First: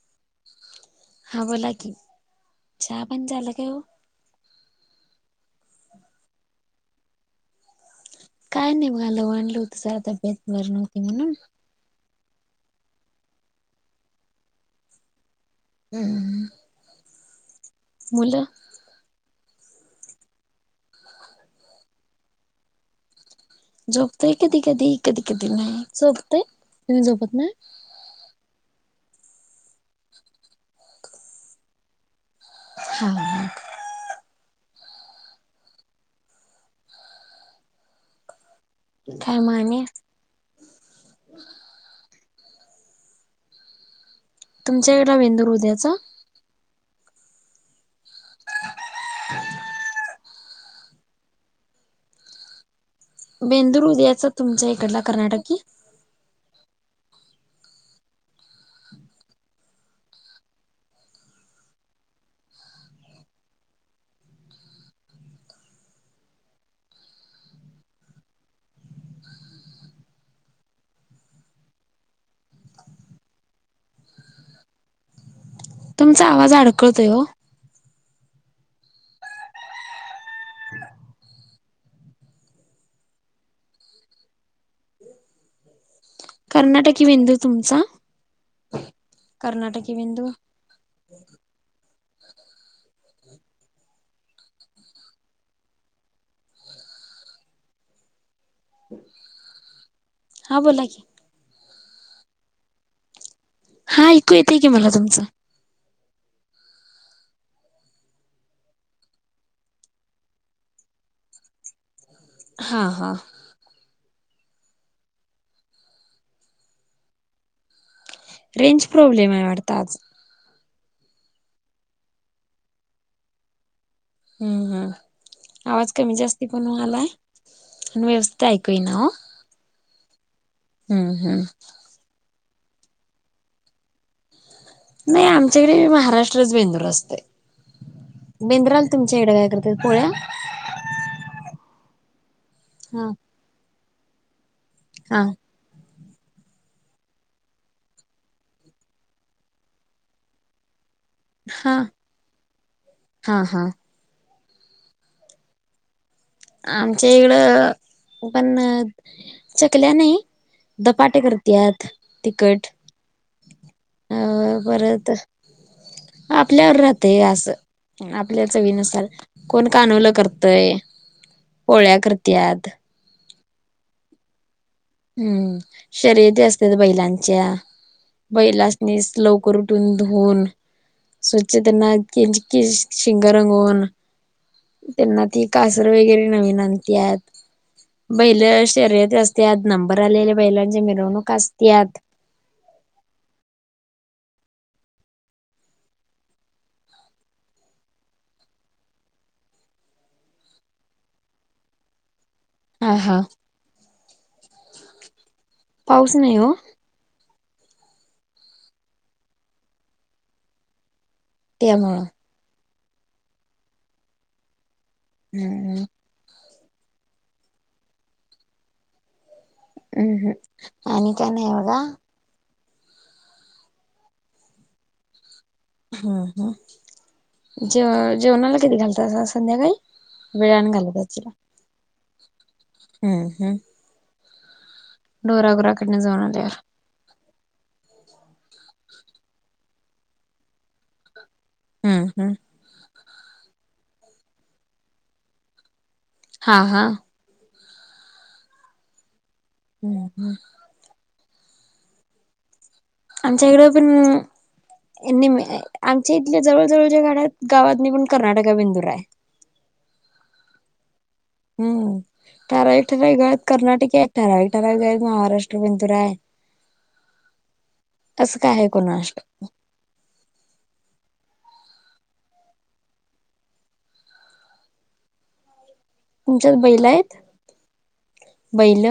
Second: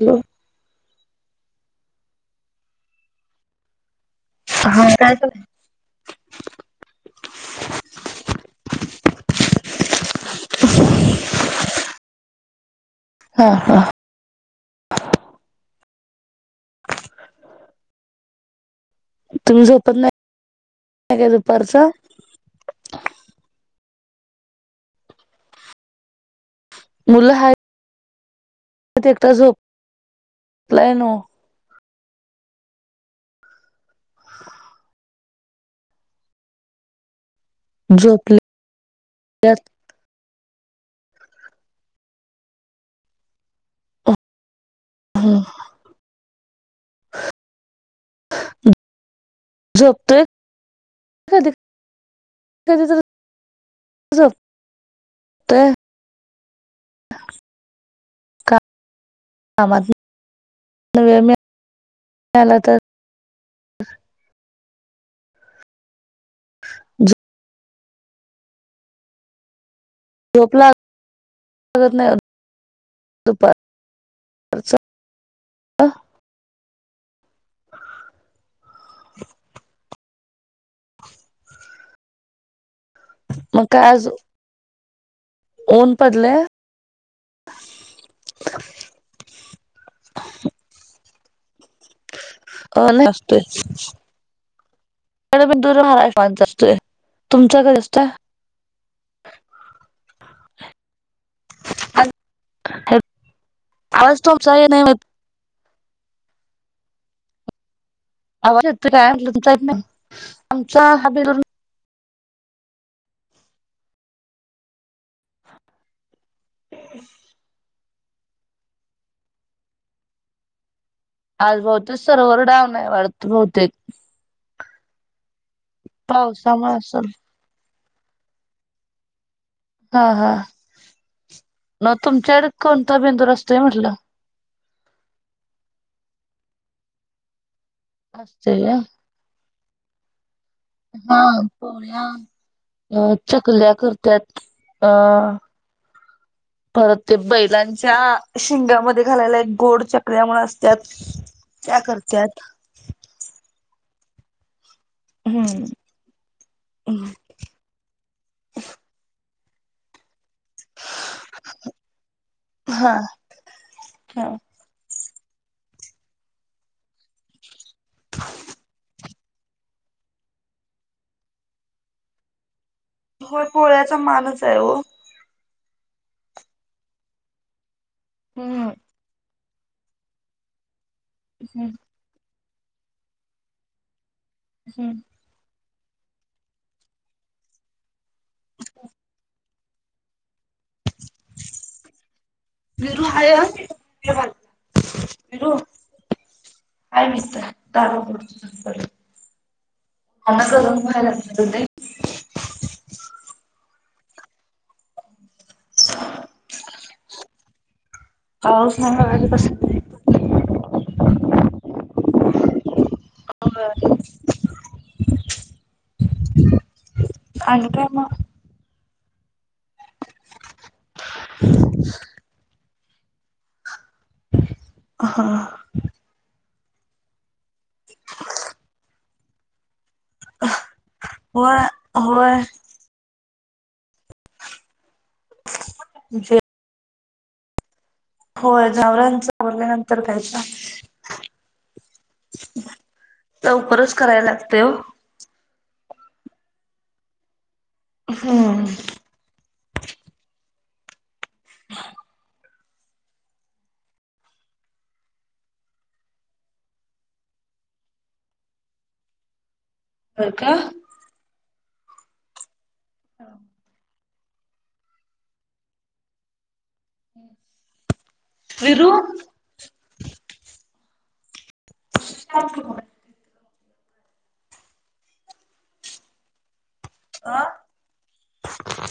Hello. हा बोला की चहा पाण झाला काय हो? हा काय चाललंय? काय नाही बघा लवाणलं होत सा तब्येत बरी नव्हती म्हणून. हा हा. हम्म. मुल तुम्ही झोपत नाही का दुपारच. झोपतोय कधी कधी. कधी कधी नाही. झोपतय, तुम्ही झोपत नाही. तो एकटा झोपलाय ना हो. [unintelligible] झोपले खाय माने तुमच्याकडला मेंदूर उद्याचा. झोपतोय कधी कधीतरी बेंदूर उद्याच तुमच्या इकडला कर्नाटकी. झोपतोय कामातन वेळ मिळाला तर झोप लागत नाही दुपारी. तुमचा आवाज अडकळतोय हो. [inaudible] मग काय आजु कोण कर्नाटकी बेंदूर तुमचा, कर्नाटकी बिंदू अ नाही असतोय. बेंदूर असतोय, तुमचा कधी असतोय? हा बोला की. हा आवाज ऐकू तुमचा येतय हे की नाही मला होत. तुमचं आवाज येतो काय म्हटल. तुमचा येत नाही. आमचा हब हा हा [inaudible] रेंज प्रॉब्लेम आहे वाटत आज. आज बहुतेक सर्वर डावुन आहे वाटत बहुतेक. हम्म हम्म आवाज कमी जास्ती पण पावसामुळे व्हालाय, असेल आणि व्यवस्थित ऐकू येईना हो. हा हा हम् मग तुमच्याकडे कोणता बेंदूर असतोय म्हटल? नाही आमच्याकडेही महाराष्ट्रच बेंदूर असतय. असतय व्हय बेंद्राल तुमच्या इकडे काय करतात पोळ्या? हा पोळ्या, हा चकल्या करतात अ हा परत ते बैलांच्या शिंगामध्ये घालायला एक गोड चकल्या माळा असत्यात. हा त्या करत्यात हा हा हम्म आमच्या इकड पण चकल्या नाही धपाटे करत्यात तिखट. हा अ हा परत आपल्यावर राहते अस, आपल्या चविनुसार. कोण कानवल करतय. पोळ्या करत्यात. होय पोळ्याचा मानच आहे हो. हम्म शर्यती असतात बैलांच्या. हम्म बैलासनी स्लोप उटून धुऊन स्वच्छ हम्म त्यांना कींज कींज शिंग रंगवून हम्म त्यांना ती कासर वगैरे नवीन आणत्यात. बैल शर्यती असत्यात. नंबर आलेल्या बैलांची मिरवणूक असत्यात. विरु आहे ह. विरू [unintelligible] [unintelligible] हा, हा पाऊस नाही ओ पाऊस नाही बघा की कस [unintelligible] त्यामुळ हो ग हम्म आणि काय म हम्म, हम्म आणि काय नाही बघा ह हम् हम जेव जेवणाला कधी घालतासा संध्याकाळी वेळान घालत होय, होय हम्, हम् डोरागोराकडन जाऊन जे आले होय जावरांचा आवरल्यानंतर कायच हम्म, हम् लवकरच कराय लागते ओ हा, हा हम्म हम्म, हम् [unintelligible] आमच्याकडे पण निम आमच्या इथल्या जवळ जवळच्या गाड्याात गावातनी पण कर्नाटका बेंदूर आहे होय का हम्म ठराविक, ठराविक गावात कर्नाटकी आहेत ठराविक, ठराविक आहेत महाराष्ट्र बेंदूर आहे असं काय आहे विरू अ कोणाष्टक [unintelligible] तुमच्यात बैल आहेत? बैल अह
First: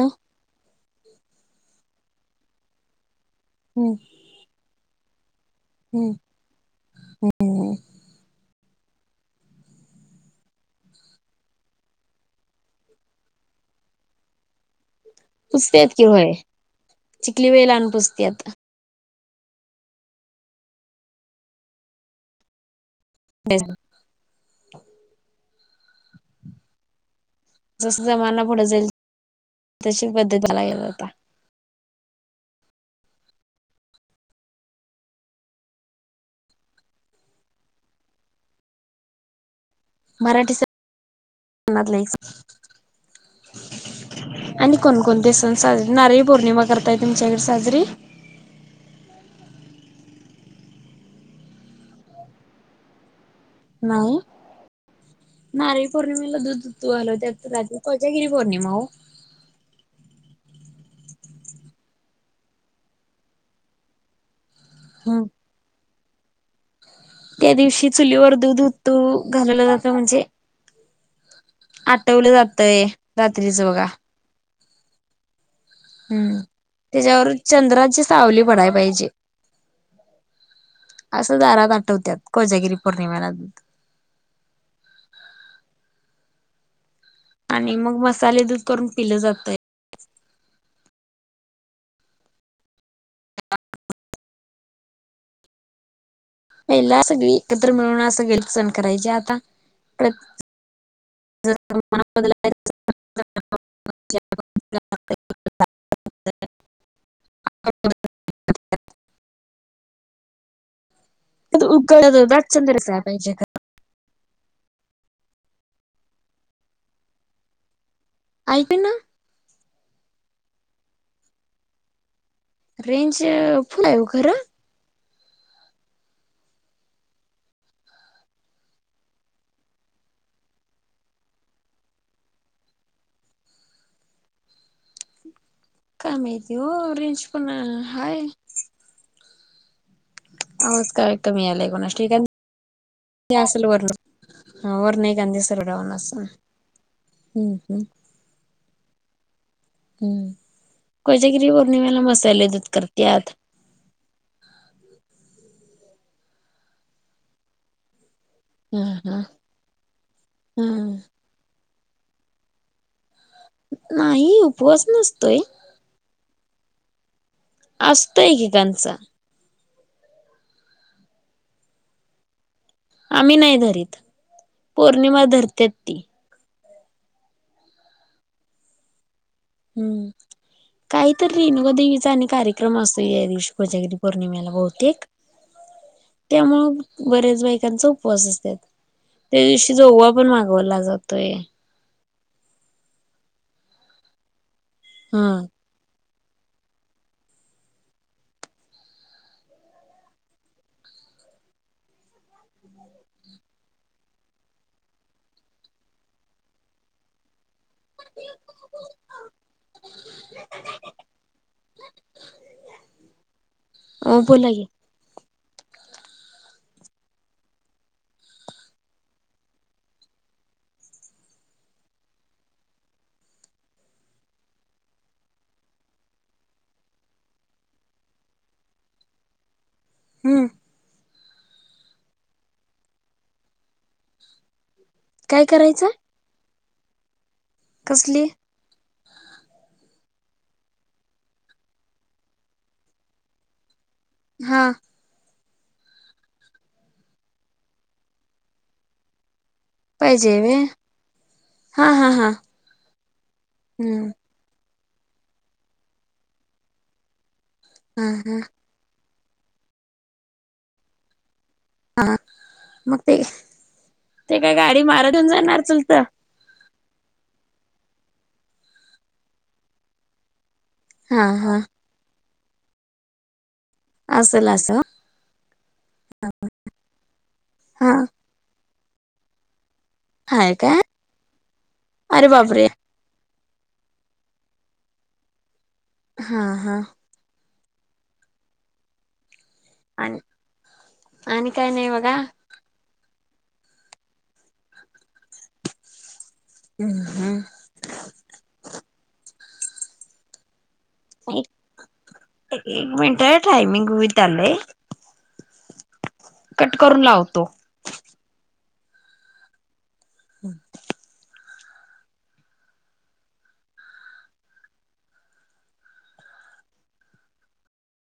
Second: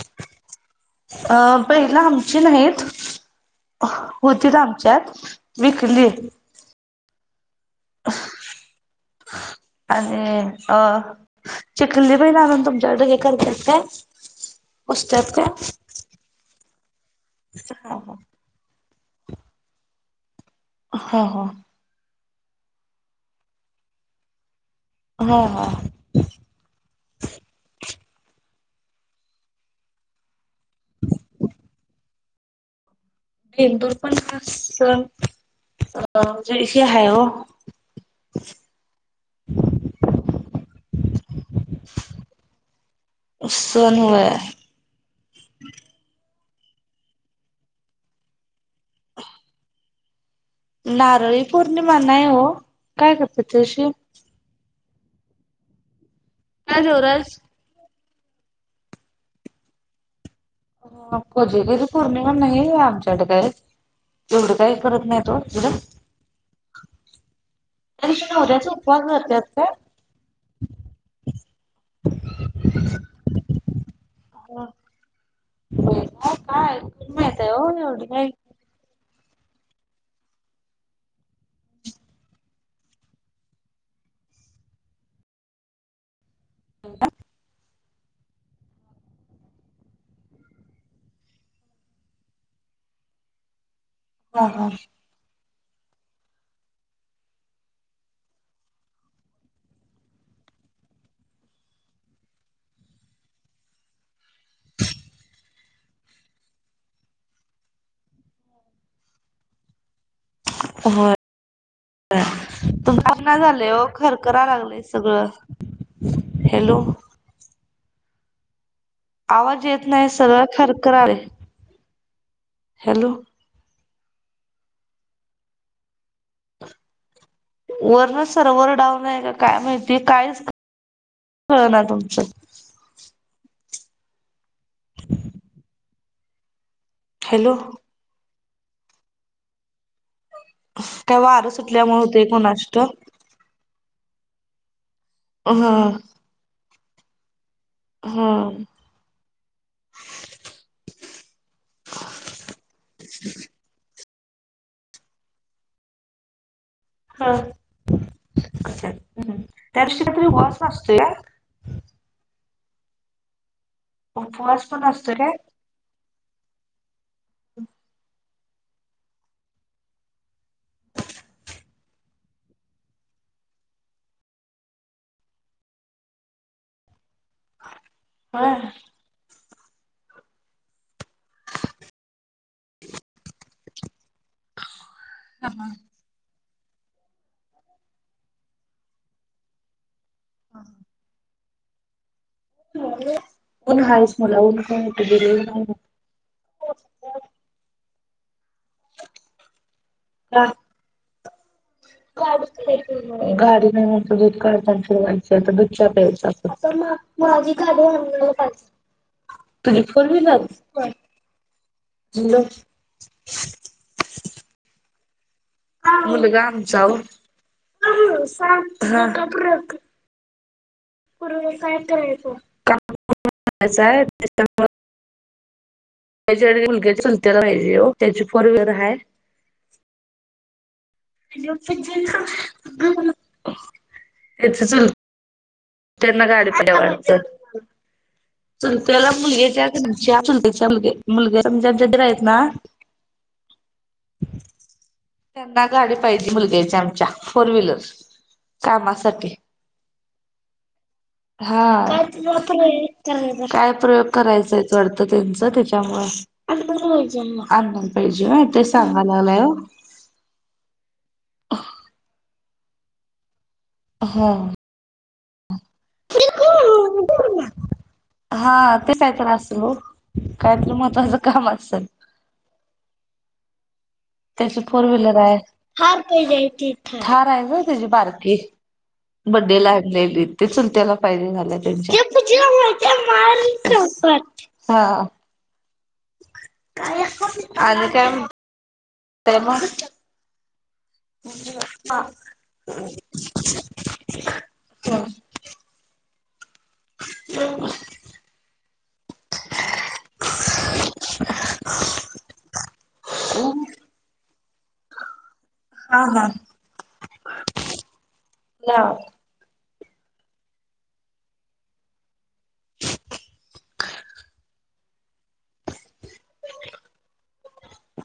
अ बैल आमची नाहीत हम्म होतीत आमच्यात विकली ह आणि अ चिखली बैल आणून तुमच्याकडे हे करत्यात काय पुजत्यात काय पुजत्यात की होय चिखली बैल आणून पुजत्यात ह, ह [unintelligible] ह हा जस जमाना पुढं जाईल तशी पद्धत [unintelligible] आता [unintelligible] बेंदूर पण खास अ म्हणजे हे आहे ओ [unintelligible] मराठी [unintelligible] सण होय आणि कोणकोणते सण साजरी नारळी पौर्णिमा करताय तुमच्याकडे साजरी नारळी पौर्णिमा नाही ओ काय करत तुष? नाही नारीळी पौर्णिमेला दूध काय तू आलो देवराज? त्यात राज [unintelligible] कोजगिरी पौर्णिमा ओ कोजागिरी पौर्णिमा नाही आमच्याकडं काय एवढं काही हे करत हम्म नाहीत ओ तिकडं? त्या दिवशी चुलीवर दूध नवऱ्याचा उतू उपवास धरत्यात घालवला काय? जातो म्हणजे आठवलं जातय रात्रीचं बघा हम्म काय ऐकून त्याच्यावर माहित आहे हो चंद्राची एवढं काय सावली पडायला पाहिजे. असं दारात आठवत्यात कोजागिरी पौर्णिमेला. ह आणि मग मसाले दूध करून पिलं जातं. हा हा पहिला सगळी एकत्र मिळून असं गल्लीत सण करायचे आता जर ब [unintelligible] ह [unintelligible] होय अ उकळ जात आणि चंद्र दिसायला पाहिजे खर खरा लागलंय सगळं हॅलो ऐक ना [unintelligible] आवाज येत नाही सगळं खरं करायला लागलंय. रेंज फुल आहे ओ खरं वर्ण सर्वर डाऊन आहे का काय माहिती काहीच कळना तुमचं काय माहिती ओ रेंज पण हॅलो हाय आवाज का काय कमी वारं यायला कोणास सुटल्यामुळे ठाऊक होतंय कुणास ठाऊक. ल वण ह वर्ण एक गांधी सर हं उडावणार अस् हम् [unintelligible] हम्म हम्म कोच्यागिरी पौर्णिमेला मसाले दूध करत्यात. हा हम हा [unintelligible] त्यादिवशी काय उपवास हा असतो या नाही पण उपवास असतोय काय? नसतोय. असतोय एकेकांचा आम्ही नाही धरीत पौर्णिमा धरते ती हा [unintelligible] हम्म काहीतरी रेणुका देवीचा आणि कार्यक्रम असतो या दिवशी कोजागिरी पौर्णिमेला बहुतेक त्यामुळे बऱ्याच बाईकांचा उपवास असतात त्या दिवशी जोगवा पण मागवला जातोय. ऊन हायस मुला ऊनठ हा बर [unintelligible] हा गाडी नाही म्हणत दूध काढतािरवाच तर दुधच्या प्यायचा अस [unintelligible] माझी खडे आण बिलुर मी बज [unintelligible] हॅलो हो बोला कि मुलगा आमचा ओ हा पूर्वे काय करायचं. [unintelligible] [unintelligible] त्याच्याकडे मुलग्याची सुलत्याला पाहिजे हो त्याची फोर व्हीलर आहे. हम्म. [unintelligible] काय करायचं? त्यांना गाडी पहिल्या वाढतं. कसली चुलत्याला मुलगी येत्या का नाय चुलत्याच्या मुलगी आहे मुलग्या समजा [unintelligible] आहेत ना हां. त्यांना गाडी पाहिजे मुलग्याच्या आमच्या फोर व्हीलर कामासाठी. पाहिजे वे. हा हा हा काय प्रयोग हम्म करायचाय? चा वाटतं त्यांच त्याच्यामुळे. [unintelligible] हा हा टांगा लागलाय हो. हा मग ते हा. ते काय गाडी मारा देऊन जाणार चुलतं. हा तेच आहे तर असं हो काय त्याला मत तुझं हा काम हा असेल. असेल त्याचे असं फोर व्हीलर आहे. थार आहे गं तीजी हा बारकी बड्डेला हाय लई दीप्ती हाय चल काय त्याला फायदे झाला त्यांचा. अरे बापरे हां. हा हा. आणि काय म्हणताय म? आणि आणि काय नाही बघा [unintelligible] उम्म हम्म. [unintelligible] एक एक मिनटं टायमिंग होवित आलंय. का हा तो ला हम्म.